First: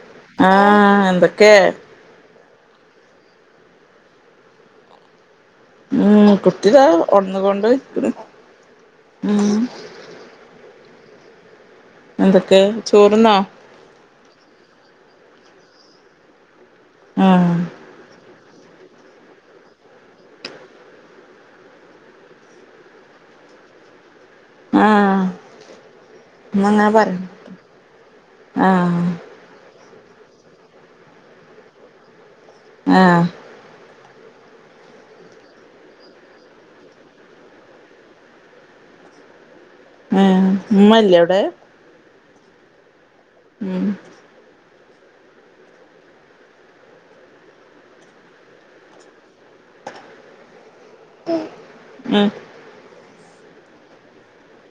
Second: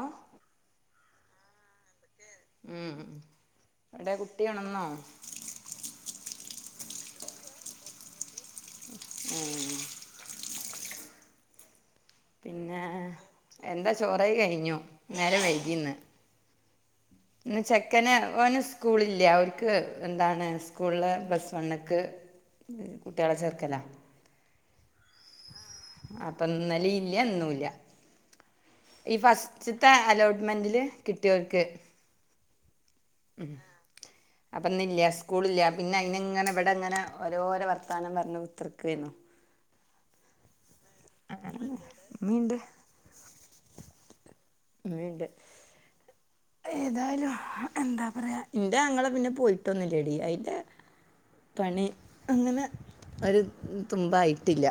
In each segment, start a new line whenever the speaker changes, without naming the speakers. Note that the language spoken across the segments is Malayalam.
ഏ
ആഹ എന്തൊക്കെ
ഉം ഇവിടെ കുട്ടിയാണെന്നോ
ഉം കുട്ടിയതാ ഉടന്നുക കൊണ്ട് ഉ എന്തൊക്കെ
പിന്നെ
ചോറ്ന്നോ
എന്താ ചോറായി കഴിഞ്ഞു ഇന്നേരം വൈകീന്ന്
ഉം
പി ചെക്കന് ഓന സ്കൂളില്ല അവർക്ക് എന്താണ് സ്കൂളിൽ സ് വണ്ണൊക്ക് കുട്ടികളെ ചേർക്കല
ആഹ്
അപ്പൊന്നല
ന്നങ്ങനെ പറ
ഇല്ല എന്നന്നുമല്ല
ആഹ്
ഈ ഫസ് ഉച്ചത്തെ അലോട്ട്മെൻറ്റില് കിട്ടിയവർക്ക്
ആഹ
അ അപ്പൊന്ന ഇല്ല സ്കൂള ഇില്ല പിന്നെ അയിന്ങ്ങനെ എവിടെ അങ്ങനെ ഓരോരോ വർത്താനം പറു പുത്തർക്ക് വു
ആല്ല
ആ മീണ്ട്
ഉം
വീണ്ട് ഏതായാലും എന്താ പറയാ എന്റെ ങ്ങളെ പിന്നെ പോയിട്ടൊന്നില്ല ടി അതിറെ പണി
ഉം
അങ്ങനെ ഒരു തുമ്പായിട്ടില്ല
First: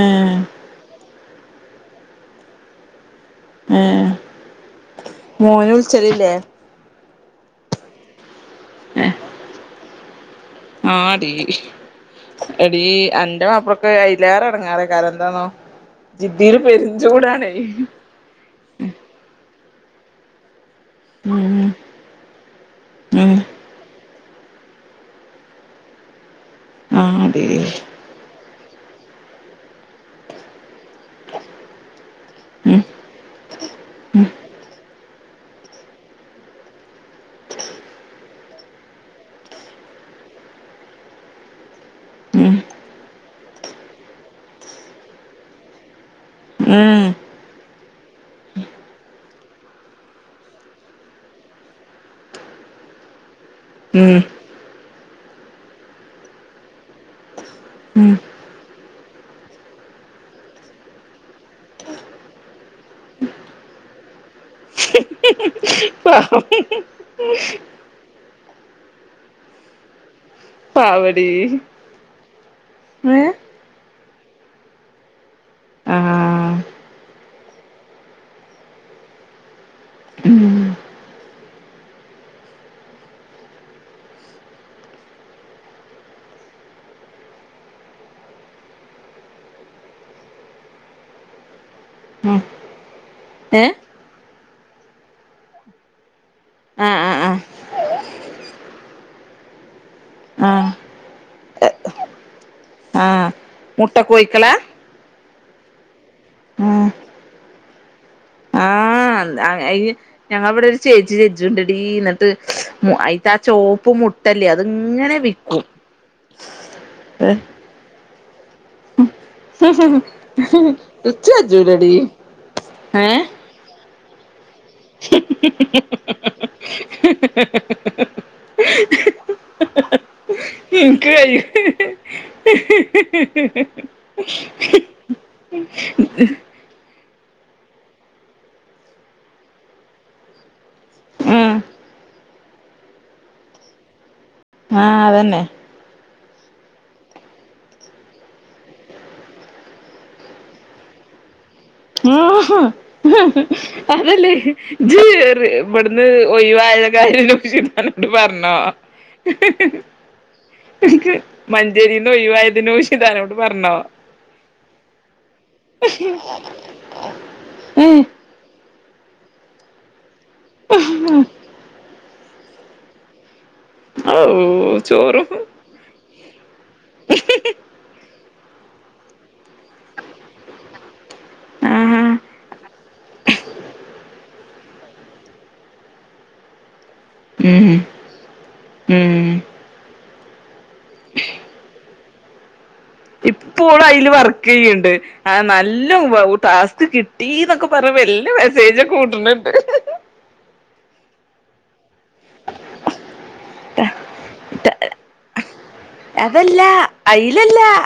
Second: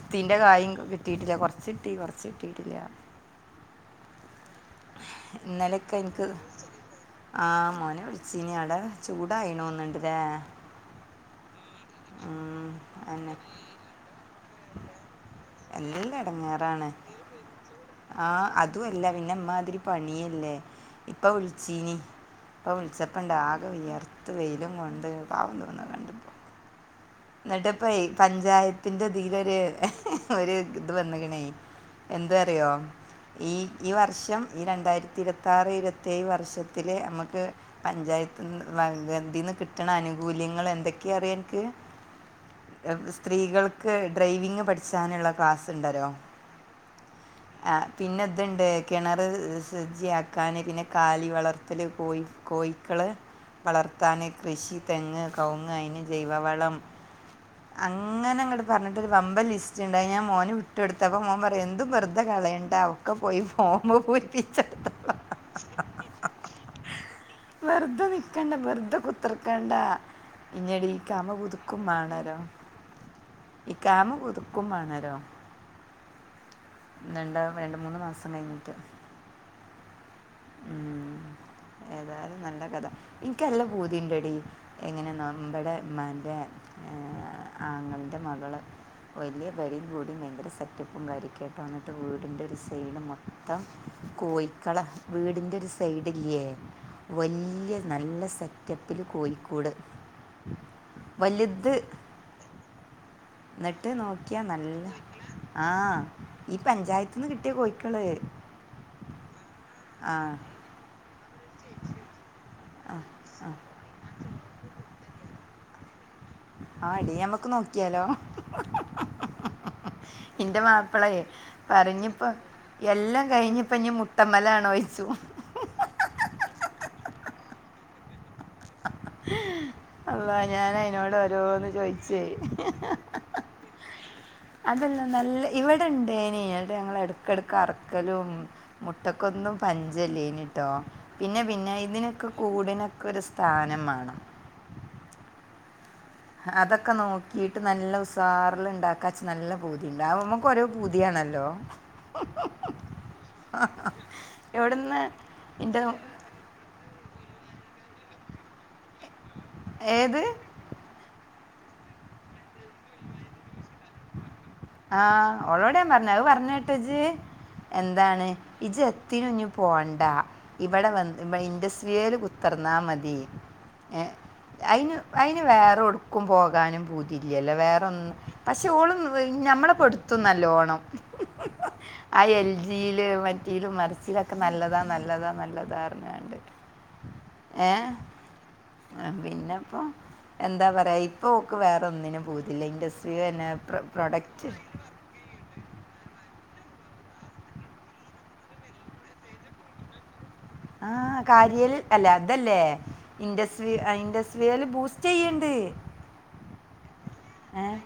ഏഹ്
കായം കിട്ടിയിട്ടില്ല കൊറച്ചിട്ടി കൊറച്ച കിട്ടിട്ടില്ല
ആഏ മോന ഉത്ച്ചരില്ലേ
ആഹ മോനെ വിളിച്ചീനി അവിടെ ചൂടായിണന്നുണ്ട്ല്ലേ
ആ അടിീ എടീ
അല്ലേ
എന്റെ മാപ്പളൊക്കെ അലേറെടങ്ങാറേ കാലം എന്താന്നോ
എന്നെ എല്ലാം
ജിദ്ദിര് പെരിഞ്ചൂടാണ
ആഹ അത അല്ല പിന്നെമാതിരി പണിയല്ലേ ഇപ്പൊ
ഉം
വിളിച്ചീനി അപ്പൊ
ഉം
ഉത്സപ്പന്റെ ആകെ ഉയർത്ത് വെയിലും കൊണ്ട് പാവുന്നുന്ന കണ്ട
ആ
എന്നിട്ട ഇപ്പ പഞ്ചായത്തിന്റെ ഇതിൽൊരു ഒരു ഇത് വന്ന കണ എന്താ അറിയോ
ഉം
ഈ ഈ വർഷം ഈ രണ്ടായിരത്തി ഇരുപത്താറ് ഇരുപത്തേഴ് വർഷത്തി നമുക്ക് പഞ്ചായത്ത്തിീന്ന് കിട്ടണ ആനുകൂല്യങ്ങൾ എന്തൊക്കെയാ അറിയാം എനിക്ക്
ഉം
സ്ത്രീകൾക്ക് ഡ്രൈവിങ് പഠിച്ചാനുള്ള ക്ലാസ് ഉണ്ടരോ
പ
ആഹ് പിന്നെതുണ്ട് കെണറ് സുജജിയക്കാന് പിന്നെ കാലി വളർത്തല് കോയി കോയിക്കള്
ഉം
വളർത്താന് കൃഷി തെങ്ങ് കവ്വ്ങ്ങ് അയിന് ജൈവവളം
ഉം
അങ്ങന അങ്ങട് പറഞ്ഞിട്ടൊരു വമ്പൻ ലിസ്റ്റുണ്ടായി ഞാ മോന് വിട്ട് കൊടുത്തപ്പോ മോൻ പറയാ എന്തും വെറുതെ കളയണ്ടാ ഒക്ക പോയി ഫോമ് പൂരിപിച്ചട്ട്
ഹ് ഹി ഹി [inaudible]
വെറുതെ നിക്കണ്ട വെറുതെ കുത്തിർക്കണ്ട ഇന്നട് ഈ
പാവടീ
കാമ പുതുക്കുംമാണരോ
ഏ
ഈ കാമ പുതുക്കും മണരോ
ആഹ്
രണ്ട രേണ്ട് മൂന്ന് മാസം കയിഞ്ഞിട്ട്
ഉം
ഉം ഏതായാലും നല്ല കഥ ഇൻക്ക് നല്ല പൂതിണ്ടടി എങ്ങനെന്നോ ബടെ ഇമ്മാന്റെ
[inaudible]
അ ആങ്ങളന്റെ മകള് വല്യ പെരേം കുടിം ഭയങ്കര സെറ്റപ്പും കാര്യും കേട്ട് വന്നിട്ട്
ഉം
വീടിൻ്റെ ഒരു സൈഡ് മൊത്തം
ഏ
കോഴിക്കളെ വീടിന്റെ ഒരു സൈഡില്ല്യേ
ആഹ് ആഹ് ആഹ്
വല്യ നല്ല സെറ്റപ്പില് കോഴിക്കൂട്
ആഹ്
വല്ത്
ആഹ്
ന്ന്ട്ട്
മുട്ട
നോക്കിയാ
കോയിക്കളാ
നല്ല ആഹ് ഈ
ആഹ്
പഞ്ചായത്ത്ന്ന് കിട്ടിയ കോഴിക്കള്
ആഹ് അ ഇ
ആ
ഞങ്ങളെ ഇവടൊരു ചേച്ചി ചെച്ച്ണ്ടെടീ ന ട്ട് മു അയിത്ത ആ ചോപ്പ് മുട്ടല്ലെ അത് ഇങ്ങന വിക്കും
ആഹ് ടി
ഏ
അമ്മക്ക് നോക്കിയാലോ
[inaudible]
ഇന്റ മാപ്പളെ
ഇച്ച്
പറി
കജ്ജൂലെടീ
ഞ്ഞിപ്പം
ഏഹ്
എല്ലം കഴിഞ്ഞ് ഇഞ്ഞ്പ്പ മു ട്ട മലാണോയ്ച്ചും
ഹ് ഹ് ഹ് ഹ് ഹ് ഹ് ഹ്
അള്ളാ
ഇൻക്ക്
ഞാനയ്നോട് ഓരോന്ന് ചോയിച്ചേ
ഹ് ഹ് ഹ് ഹ്
അതല്ല നല്ല ഇവിടെണ്ടേനി ന്ന്ട്ട് ഞങ്ങള് എടക്കെടക്ക് അറക്കലും മുട്ടക്കൊന്നും പഞ്ചല്ലേനി ട്ടോ പിന്നെ
ഉം
പിന്നെ ഇതിനൊക്ക കൂടിനൊക്ക ഒരു സ്ഥാനം മാണം
ആഹ് അതെന്നെ
അതൊക്ക നോക്കീട്ട് നല്ല ഉസാറ്ല് ഇണ്ടാക്ക ഇച്ച് നല്ല പൂതി ആവുമ്പം പ്പ ഓരോ പൂതിയാണല്ലോ
അതല്ലേ
എവിടുന്ന്
ജ് റ്
എൻ്റെ
ഇബട്ന്ന് ഒഴിവായ കാര്യം നൗഷിതാന്നോട് പറഞ്ഞോ
ഏത്
ൻക്ക് മഞ്ചേരിന്ന് ഒഴിവായത് നൗഷിതാനോട് പറഞ്ഞോ
ആഹ് ഓളോട് ഞാൻ പറഞ്ഞ് അത് പറഞ്ഞേട്ടോ ഇജ്
ഏഹ്
എന്താണ് ഇജ്ജ് എത്തിനും ഇഞ്ഞ് പോണ്ട ഇവടെ വന്ന്
ഉം
ഇട ഇൻഡസ്ട്രിയെല് കു ത്തർന്നാ മതി ഏഹ്
ഔ
അയിന്
ചോറും
അയിന് വേറൊട് ക്കും പോകാനും പൂതിയില്ലല്ലോ വേറൊന്നും പക്ഷെ ഓള് ഞമ്മളെ പെടുത്തും നല്ലോണം
ആഹാ
ആ എൽ ജിയില് മറ്റേലും മറിച്ചിലൊക്കെ നല്ലതാ നല്ലതാ നല്ലതാർഞ്ഞാ
[inaudible] ഉം
ഏഹ്
ഉം
പിന്നെപ്പം എന്താ പറയാ ഇപ്പൊ ഓക്ക് വേറൊന്നിനും പൂതില്ല ഇൻഡസ്
ഇപ്പ പ്പോള് അയില് വർക്കെയ്യ്ണ്ട് ആ നല്ല ഉവ്വ് ഉം ടാസ്ക് കിട്ടീന്നൊക്ക പറഞ്ഞപ്പം എല്ലം മെസ്സേജൊക്കെ വിട്ണ് ണ്ട് ! ! ! ! ! ! ! ! ! !
സ് ആ ഇൻഡസ്ട്രിയൽ ബൂസ്റ്റെയ്യ്ണ്ട്
അതല്ല
ഏഹ് ! ! ! ! ! ! ! ! ! !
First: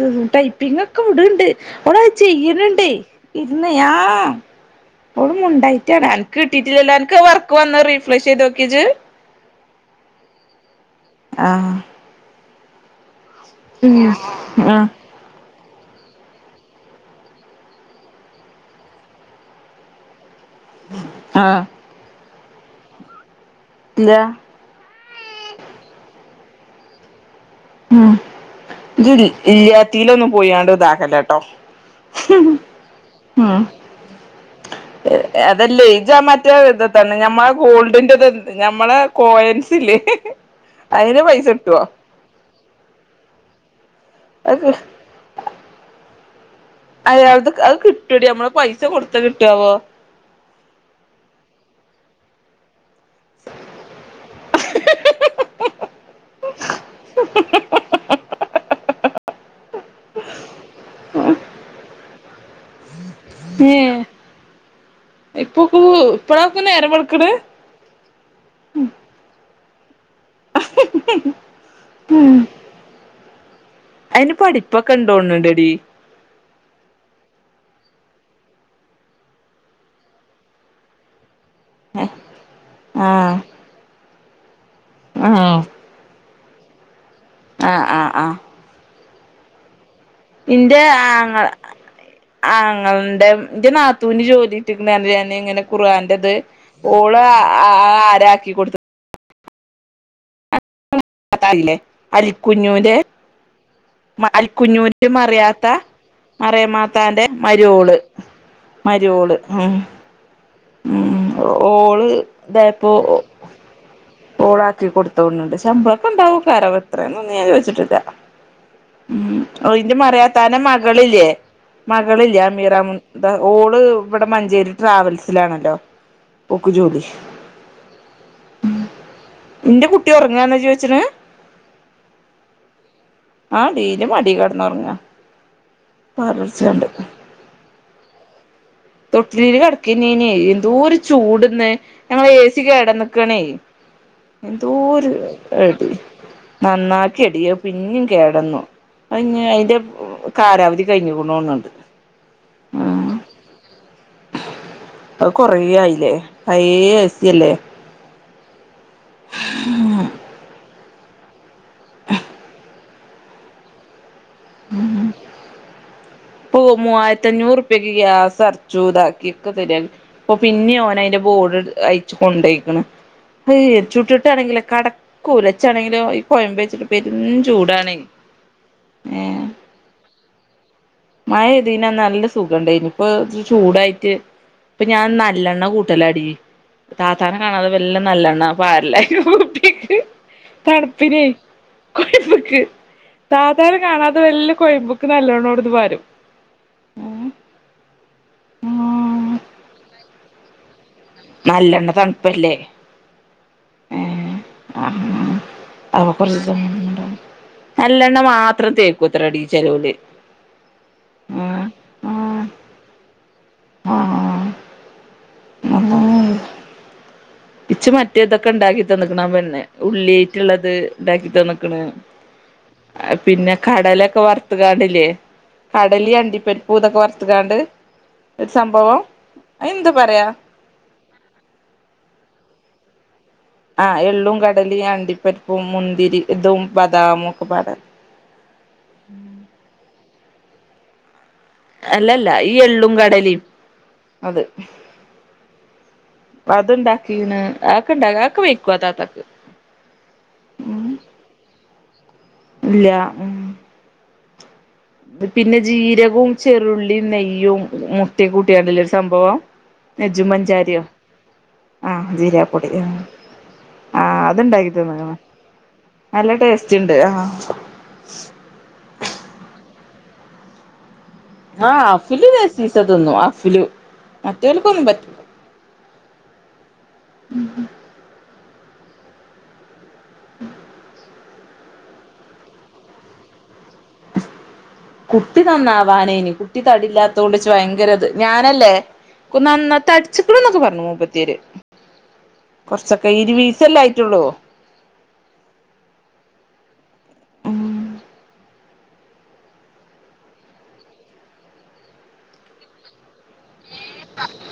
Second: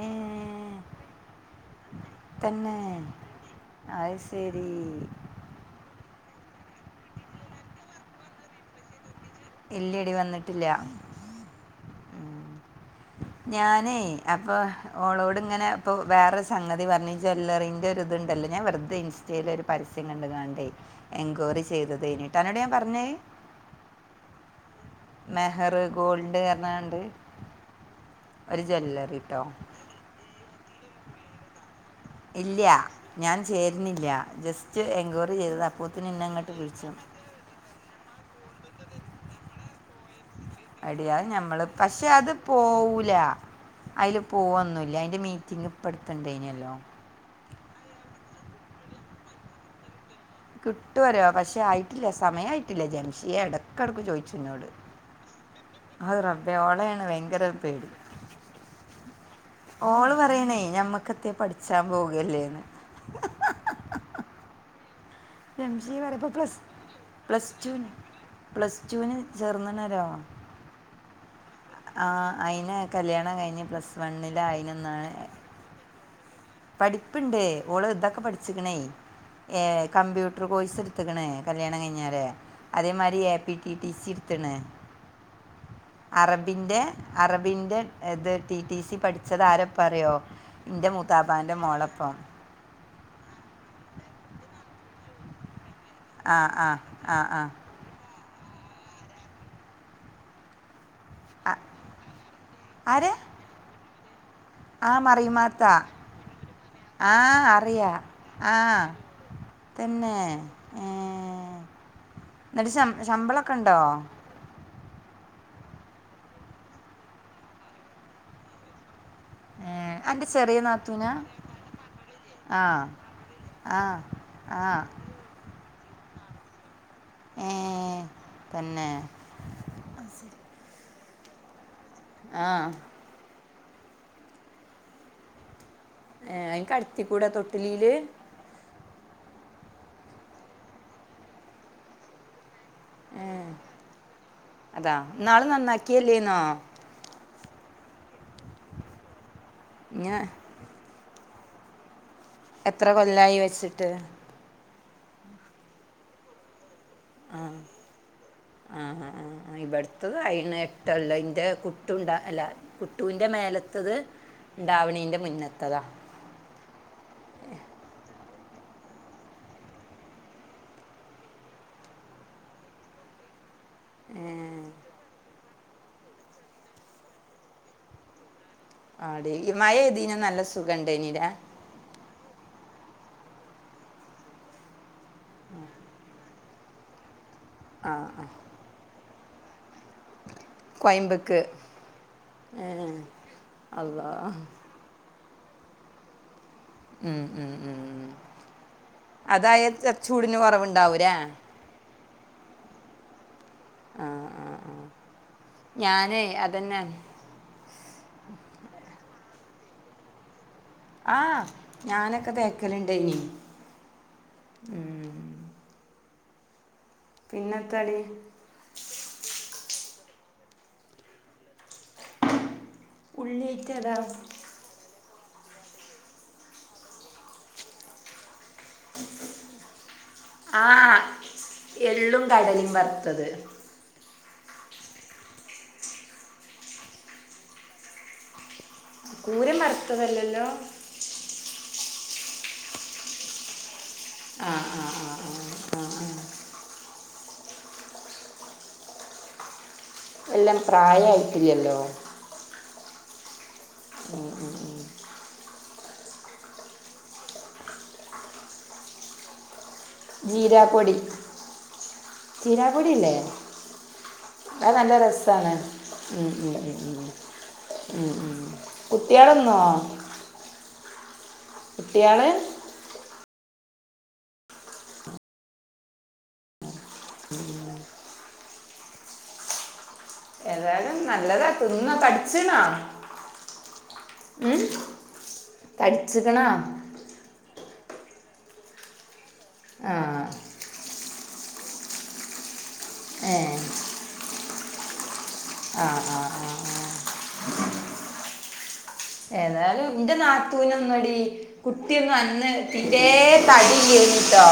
ഏ
ടൈപ്പിങ് ഒക്കെ വിട്ണ്ട് ഓള അത് ചെയ്യ്ണ്
തന്നെ
ണ്ടേ ഇര്ന്ന്
അത്
ആഹ്
ശരി
ഓള്മു ൻ്റേടാ അൻക്ക് കിട്ടിട്ടില്ലല്ലോ അൻക്ക് വർക്ക് വന്നത് റീഫ്രഷ് ചെയ്ത് നോക്കിയോ ഇജ്
ഇല്ലടി വന്ന്ട്ടില്ല
ആഹ്
ഞാനേ അപ്പ
ആഹ്
ഓളോട് ഇങ്ങനെ പ്പം വേറെ സംഗതി പറഞ്ഞ് ജ്വല്ലറിൻ്റെ ഒര്ത്ണ്ടല്ലോ ഞാൻ വെർതെ ഇൻസ്റ്റയിൽ ഒരു പരസ്യം കണ്ട് കാണ്ടേ
ആഹ്
എൻക്വയറി ചെയ്തതേനീട്ടൊ അനോട് ഞാൻ പറഞ്ഞൊ അത്
ഇല്യാ
മെഹറ് ഗോൾഡ് എർണ്ങ്ങാണ്ട്
ഉം ഇജ്തി
കേട്ടോ
ഇല്യാത്തീലൊന്നും പോയിങ്ങാണ്ട് ഇതാക്കല്ലെട്ടോ
ഇല്യ ഞാൻ ചേര്നില്യ ജസ്റ്റ് എൻക്വയറി ചെയ്തതാ അപ്പോത്തിന് ഇന്നെ ഇങ്ങട്ട് വിളിച്ചു
ഗോൾഡിന്റെതെൻന്ത് ഞമ്മളെ കോയൻസില്ലേ
എടി അത് ഞമ്മളത് പക്ഷെ അത് പോവൂല ഐല്
അത്
പോവൊന്നുല്യ ഐ ന്റെ മീറ്റിംഗ് ഇപ്പട്ത്ത്ണ്ടൈനിയല്ലോ
അത് അത് അത് കിട്ടാെടീ നമ്മളത് പൈസ കൊടുത്തത് കിട്ടുആവോ
കിട്ടുംപറ്യാ പക്ഷെ ആയിട്ടില്ല സമയായിട്ടില്ല ജംഷിയേ എടക്കടക്ക് ചോയിച്ചും ഇന്നോട് അത് റബ്ബേ ഓളേണ് ഭയങ്കര പേടി ഓള് പറയ്ണേ ഞമ്മക്കാെക്കെ പഠിച്ചാം പോകയല്ലേന്ന്
ഏഹ് ഇപ്പൊ ഇപ്പഴ് ഇപ്പളാപ്പൊ നേരം വെൾക്ക്ണ്
റ്റുൻ പ്ലസ് റ്റൂവിന് ചേർന്ന്ണ്ണെരാ
ആ
ആഹ് ഐന് കല്യാണം കെയിഞ്ഞ് പ്ലസ് വണ്ണിലായിനന്നാണ്
ലെടീ
പഠിപ്പ്ണ്ട് ഓള് ഇത്ക്കെ പഠിച്ച്ക്ക്ണേയ് ഏഹ് കമ്പ്യൂട്ട്റ് കോഴ്സ് ഇട്ത്ത്ക്ക്ണ് കല്യാണം കെയിഞ്ഞാലേ അതേമായിരി
ആഹ്
A P T T C ഇട്ത്ത്ണ്
ഏഹ്
അറബിന്റെ അറബിൻ്റെ
ആഹ്
ഇത്
ആഹ്
ടി ടി സി പഠിച്ചത് ആരപ്പാഅെറിയോ
ഇന്റെ ആഹ്
ഇത്താത്താൻ്റെ മോളാെപ്പം
ആങ്ങൾന്റെ ഇന്റെ നാത്തൂന് ജോലി കി ട്ടിക്ക്ണ് അർണിലെ ഞാന് ഇങ്ങനെ ഖുർആന്റെ ഇത്
ആ ആ ആ
ഓള്
ആ
ആആആരാക്കി കൊട്ത്ത്
ആ-
അതല്ലേ അലിക്കുഞ്ഞൂന്റെ
ആരെ
ഇമ
ആ
അലിക്കുഞ്ഞൂന്റെ ഇമ്മ
മറിയുമാത്ത
അറിയാത്ത മറ്യേ
ആ
മാത്താന്റെ മരോള്
അറിയാം ആ
മരോള് ഉം
തന്നെ ഏ,
ഉം ഒ ഓള് ഇതായപ്പൊ ഒ
ഇക്കണ്ടോ
ഓളാക്കി കൊടുത്തോണ് ണ്ട് ശമ്പളൊക്കെ ഇണ്ടാവാെകാരം എത്രയെന്നൊന്നും ഞാൻ ചോയ്ച്ചിട്ടില്ല ഉം ഔന്റെ
എൻ്റെ
മറയാത്താനെ
ചെറിയ നാത്തൂനാ
മകളില്യേ മകളില്യെ
ആഹ്
അമീറമുൻന്ത ഓള്
ആഹ്
ഇവടെ മഞ്ചേരി
ആഹ്
ട്രാവൽസിലാണല്ലോ ഓക്ക്ജോലി
ആഹ് തന്നെ
ഇന്റെ കുട്ടി ഒർങ്ങാന്നാ ചോയ്ച്ച്ണ്
ആഹ്
ആടീ ഇന്റമഡീ കെട്ന്നൊർങ്ങാ
ഏഹ് ഐനെ കട്ത്തിക്കൂടെ തൊട്ടിലീല്
തൊട്ട്ലില് കെട്ക്കെന്നേനെ എന്തോര് ചൂട് ഇന്ന് ഞങ്ങളേെ ഏസി കേടന്ന്ക്കാണേ
അതാ
എന്തോര്
ഇന്നാള്
ഏടി
നന്നാക്കിയല്ലേന്നോ
നന്നാക്കി എടീ അത് പിന്നിം കേടന്നു അത്ഞ്ഞ് അതിന്റെ
ഇഞ്ഞ്
കാലാവധി കൈഞ്ഞ്കുണോണ് ണ്ട്
എത്ര കൊല്ലായി വെച്ച്ട്ട്
അത് കൊറേയായിലേ പയേ എ സി എല്ലേ
ആഹ് ആഹ് ആഹ് ആഹ് ഇവെട്ത്തതും ആയിര്ന്ന് എട്ടാെല്ലം ഇന്റെ കുട്ടുണ്ട എല്ല കുട്ടൂന്റെ മേലെത്തത് ഇണ്ടാവ്ണീന്റെ മുന്നത്തതാ
ഇപൊവു മൂവായിരത്തി അഞ്ഞൂറ് ഉപ്യക്ക് ഗ്യാസ് അരച്ചു താക്കിക്കെ സെരിയാക്കി ഇപ്പൊ പിന്നിം ഓന് ഐന്റെ ബോർഡ് ഇട് ഐച്ച് കൊണ്ടൈക്ക്ണ് ഹത് ഏച്ചൂട്ടിയോട്ത്താണെങ്കിലൊ കടക്കൂല ഇച്ചാണെങ്കിലോ ഈ കൊയമ്പേച്ച്ട്ട് പെരും ചൂടാണെെ
ആടി ഈ മയൈതീനന്ന് നല്ല സുഖണ്ടൈനീലേ
പിന്നെ നല്ല സുഖണ്ടെെനു ഇപ്പൊ ചൂടായിറ്റ് ഇപ്പ ഞാൻ നല്ലണ്ണ കൂട്ടലടി താത്താനെ കാണാതെ വല്ല നല്ലെണ്ണ.. വർലട്ടക്ക് തണുപ്പിനെ
കോയമ്പ്ക്ക്
കൊഴമ്പുക്ക്
ഏഹ്
താത്താനെ
അള്ളാ
കാണാതെ വലിയ കോഴമ്പുക്ക് ക്ക നല്ലവണ്ണോട് ത് വരും
ഉം ഉം ഉം ഉം അതായ ചൂടിന് കൊറവണ്ടാവ
നല്ലണ്ണ തണുപ്പല്ലേ
ആ ആ
[unintelligible]
ഞാനേ അതന്നെ
നല്ലെണ്ണ മാത്രം തേക്കൂത്ര ടി ചെലോല്
ആഹ് ഞാനൊക്കെ തേക്കലുണ്ടനി
ആഹ്
ഉം
[inaudible] ഇച്ച്
പിന്നെത്താടി
മറ്റേതൊക്കെണ്ടാക്കി തന്നക്ണം പിന്നെ ഉള്ളിട്ടുള്ളത് ഉണ്ടാക്കി തന്നക്ണ് പിന്നെ
ഉള്ളിയേറ്റതാ
കടലക്കെ വർ.. വാണ്ടല്ലേ കടലി അണ്ടിപ്പരാപ്പു തൊക്കെ വറുത്തുകാണ്ട് ഒരു സംഭവം ആയെന്താ പറയാ?
ആഹ എള്ളും കടലും വറുത്തത്
ആഹ എള്ളും കടലി അണ്ടിപ്പരിപ്പും മുന്തിരി ഇതും ബദാമും ഒക്കെ പാട
കൂര മറുത്തതല്ലല്ലോ
അല്ലല്ല ഈ എള്ളും കടലിം. അത് അത്ണ്ടാക്കീണ് ആക്കെ ഇണ്ടാക്കി ആക്കെ വയ്ക്കു അ താത്തക്ക്
നല്ലം പ്രായയിട്ടില്ലല്ലോ
ഇല്ല
[inaudible]
പിന്നെ ജീരകും ചെറുള്ളിയ നെയ്യും മുട്ടയും കൂട്ടിയാന്തോരു സംഭവം ചുമഞ്ചാരിയോ
ജീരാപ്പൊടി
ആഹ ജീരാപ്പൊടി ആഹ
അത് നല്ല
അത്ണ്ടാക്കിതന്ന്ക്ണ്
രസമാണ്
നല്ല ടേസ്റ്റണ്ട് ആഹ
ഉം ഉം കുട്ടികളന്നോ
ആഹ ആഫില്
കുട്ടികള്
ലെസീസ തിന്നും ആഫില് മറ്റൊൾക്കൊന്നും പറ്റില്ല
[inaudible] ഏതായാലും നല്ലതാ തിന്ന തടിച്ചണാ ഉം
കുട്ടി നന്നാവാനേനി കുട്ടി തടില്ലാത്തൊണ്ട് ഇച്ച് ഭയങ്കരത് ഞാനല്ലേ
ആ
നന്നത്തെ തടിച്ചിക്കണന്നൊക്കെ പറഞ്ഞു മുപ്പത്തിര് കുറച്ചൊക്കെ
ഏ
ഇരുവീസല്ല ആയിട്ടുള്ളൂ
ആഹ ആഹ് ആഹ് ആഹ
ഉം
ഏതായാലും ഇന്റെ നാത്തൂനന്നടി കുട്ടിയ ഒന്ന് അന്ന് തീരെ തടില്ലേണിട്ടോ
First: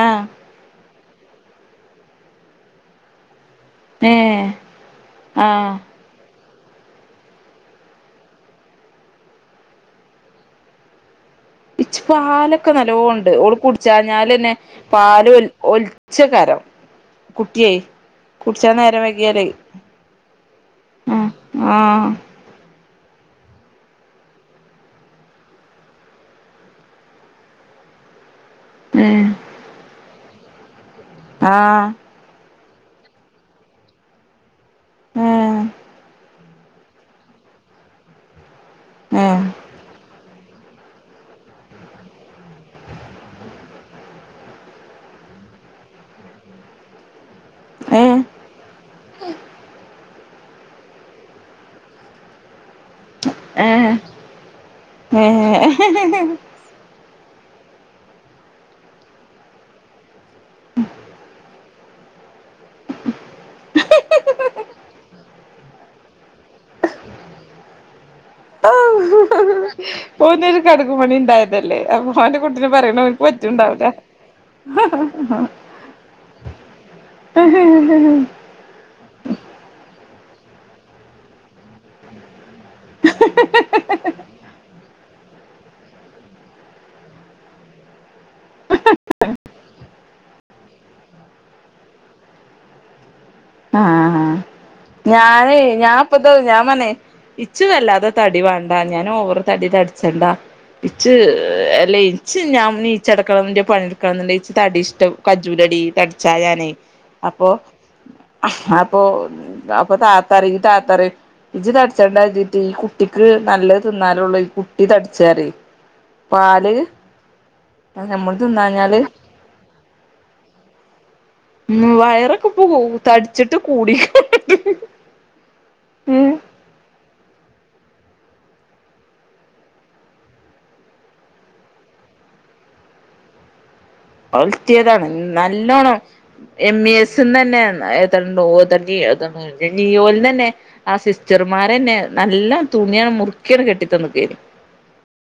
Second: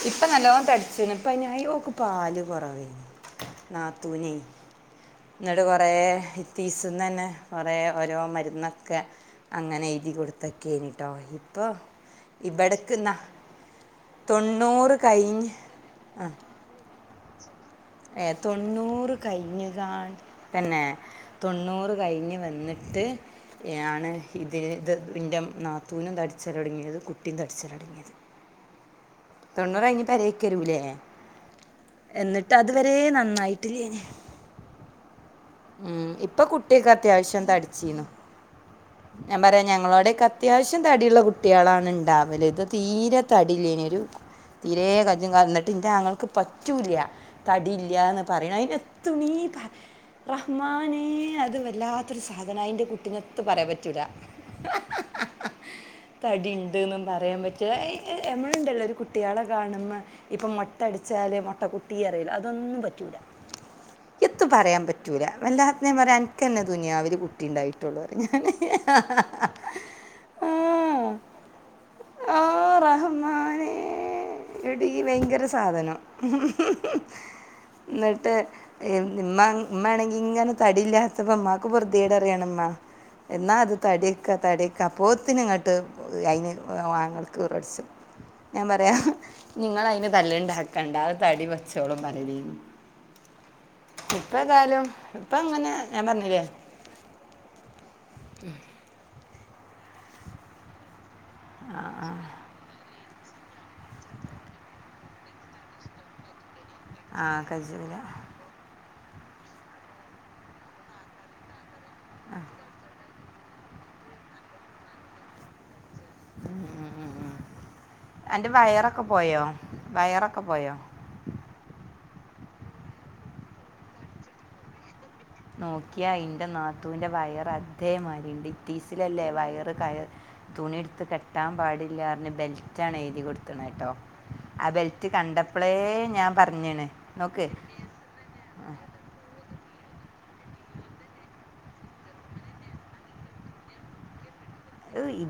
ആഹ്
ഇപ്പൊ നല്ലൊ തടിച്ക്ണ് പ്പനായി ഒക്കെ പാല് കുറവ നാത്തൂന
ഏഹ്
എന്നിട്
ആഹ്
കൊറ തീസന്ന് തന്നെ കൊറ ഓരോ മരുന്നൊക്കെ അങ്ങനെ എയുതി കൊടുത്തൊക്കെനിട്ടോ
ഇച്ച് പാലൊക്കെ നല്ലണ്ട് ഓള് കുടിച്ചഞ്ഞാലെന്നെ
തൊണ്ണൂറ്
പാല
കഴിഞ്ഞ്
ഉച്ചകാരം കുട്ടിയെ
ഏഹ, തൊണ്ണൂറ് കഴിഞ്ഞുകാ തന്നെ. തൊണ്ണൂറ്
ആഹ്
കഴിഞ്ഞ് വന്നിട്ട്... ത്.. ആണ് ഇത് ഇത് എന്റെ നാത്തൂനും തടിച്ചലൊട്ങ്ങിയത് കുട്ടിയും തടിച്ചൽടങ്ങിയത്.
ഏഹ.
തൊണ്ണൂറ് കഴിഞ്ഞ് പരേക്കരൂല്ലേ?
ആഹ...
എന്നിട്ട് അത് വരെ നന്നായിട്ടില്ലേയിനി.
ഏഹ്
ഉം. ഇപ്പൊ കു ട്ടെക്ക അത്യാവശ്യം തടിച്ചീനു. ഞാൻ പറയാം ഞങ്ങളോടേക്കെ... അത്യാവശ്യം തടിയുള്ള കുട്ടികളാണ് ഉണ്ടാവല്. ഇത് തീരെ തടില്ലായിനി. തീരേ കജ്ജും കാലും എന്നിട്ട് ഇന്റാങ്ങൾക് പറ്റൂല.
ഏഹ് ഏഹ്
തടിയില്ലന്ന് പറയണ, അതിനെത്തുണ്ണീ... റഹ്മാനെ... അത് വല്ലാത്തൊരു സാധനം. അതിൻ്റെ കുട്ടിനെ... ഒത്തു പറയാൻ പറ്റൂല
ഏഹ്
[unintelligible]
ഏഹ്
തടി പറയാൻ പറ്റ, എ യേയി നമ്മളുണ്ടല്ലോ ഒരു കു കുട്ട്യാളെ കാണുമ്പ ഇപ്പം മുട്ടടിച്ചാല് മൊട്ടകുട്ടി പറല്ലോ അതൊന്നും പറ്റൂല. എത്തു പറയാൻ പറ്റൂല. വല്ലാത്ത പറയാ അനക്ക്ന്നെ തുനിയാവിൽ കുട്ടി ഉണ്ടായി... പറ്റുള്ളൂ. [unintelligible]
ഓന്നൊരു കടക് മണി ഉണ്ടായതല്ലേ, അപ്പൊ ഓന്റെ
ആ
കുട്ടിനെ പറയണ അവനിക്ക് പറ്റുംണ്ടാവില്ല.
എടീ ഭയങ്കര സാധനം നട്ട് മ്മ മ്മാണെങ്കി ഇങ്ങനെ തടിയില്ലാത്തപ്പോ മ്മാക്ക് പൊർതേട് പയാണ്മ്മ. എന്നാ ഇത് തടെക്ക തടെക്ക അ പ്പോത്തിന് ഇങ്ങട്ട് അയിന് ആങ്ങൾക്ക് ഈറട്ച്ചും. ഞാൻ പറയാ, നിങ്ങള് അതിന് തല്ലുണ്ടാക്കണ്ട അത് തടി വച്ചോളും പറലയിനി. ഇപ്പ തായാലും..
ഞാന് ഞാൻ ഇപ്പതു ഞാൻ പറഞ്ഞെ, ഇച്ചു വല്ലാതെ തടി വേണ്ട. ഞാനോവറ് തടി തടി... ചെണ്ടാ. ഇച്ച് അല്ലേ ഇച്ച് ഞാൻ നീ ച്ചടക്കണന്റെ... പണിയെടുക്കണേണ്ടെങ്കിൽ ഇച്ച് തടി ഇഷ്ടം കജ്ജൂലടി തടിച്ചാ ഞാനെ.
ആഹ്, കജ്ജൂല.
അപ്പൊ അപ്പൊ താത്തറയും ഈ താത്തറയു, ഇജ്ജ് തടിച്ചണ്ടാച്ചിട്ട് ഈ കുട്ടി... ക്ക് നല്ലത് തിന്നാലുള്ളൂ, ഈ കുട്ടി തടിച്ചറയും. പാല്? നമ്മള്
എൻ്റെ
തിന്നാഞ്ഞാല്...
വയറൊക്കെ പോയോ വയറൊക്കെ പോയോ?
ഉം, വയറൊക്കെ ഇപ്പൊ പോകും. തടിച്ചിട്ട് കൂടിക്ണ്.
നോക്കിയാ, ഇന്റെ നാത്തുന്റെ വയറ് അതേമാരിണ്ട്. ഇത്തീസിലല്ലേ. വയറ് കയ തുണിടുത്ത് കെട്ടാൻ പാടില്ലാന്നറിഞ്ഞ് ബെൽറ്റാണ് എഴുതി കൊടുതക്ണാട്ടോ.
ൽറ്റിയതാണ്. നല്ലോണം എം
പറഞ്ഞാണ്
ഇ എസ്ന്ന്
നോക്ക്
തന്നെ... ഓ ത തത്തി ഓൽ നന്നെ. ആ സിസ്റ്റർമാരന്നെ നല്ല തുണിയാണ് മുറുക്കി ആണ്ട് കെട്ടി തന്നക്കെയിനി.
[unintelligible]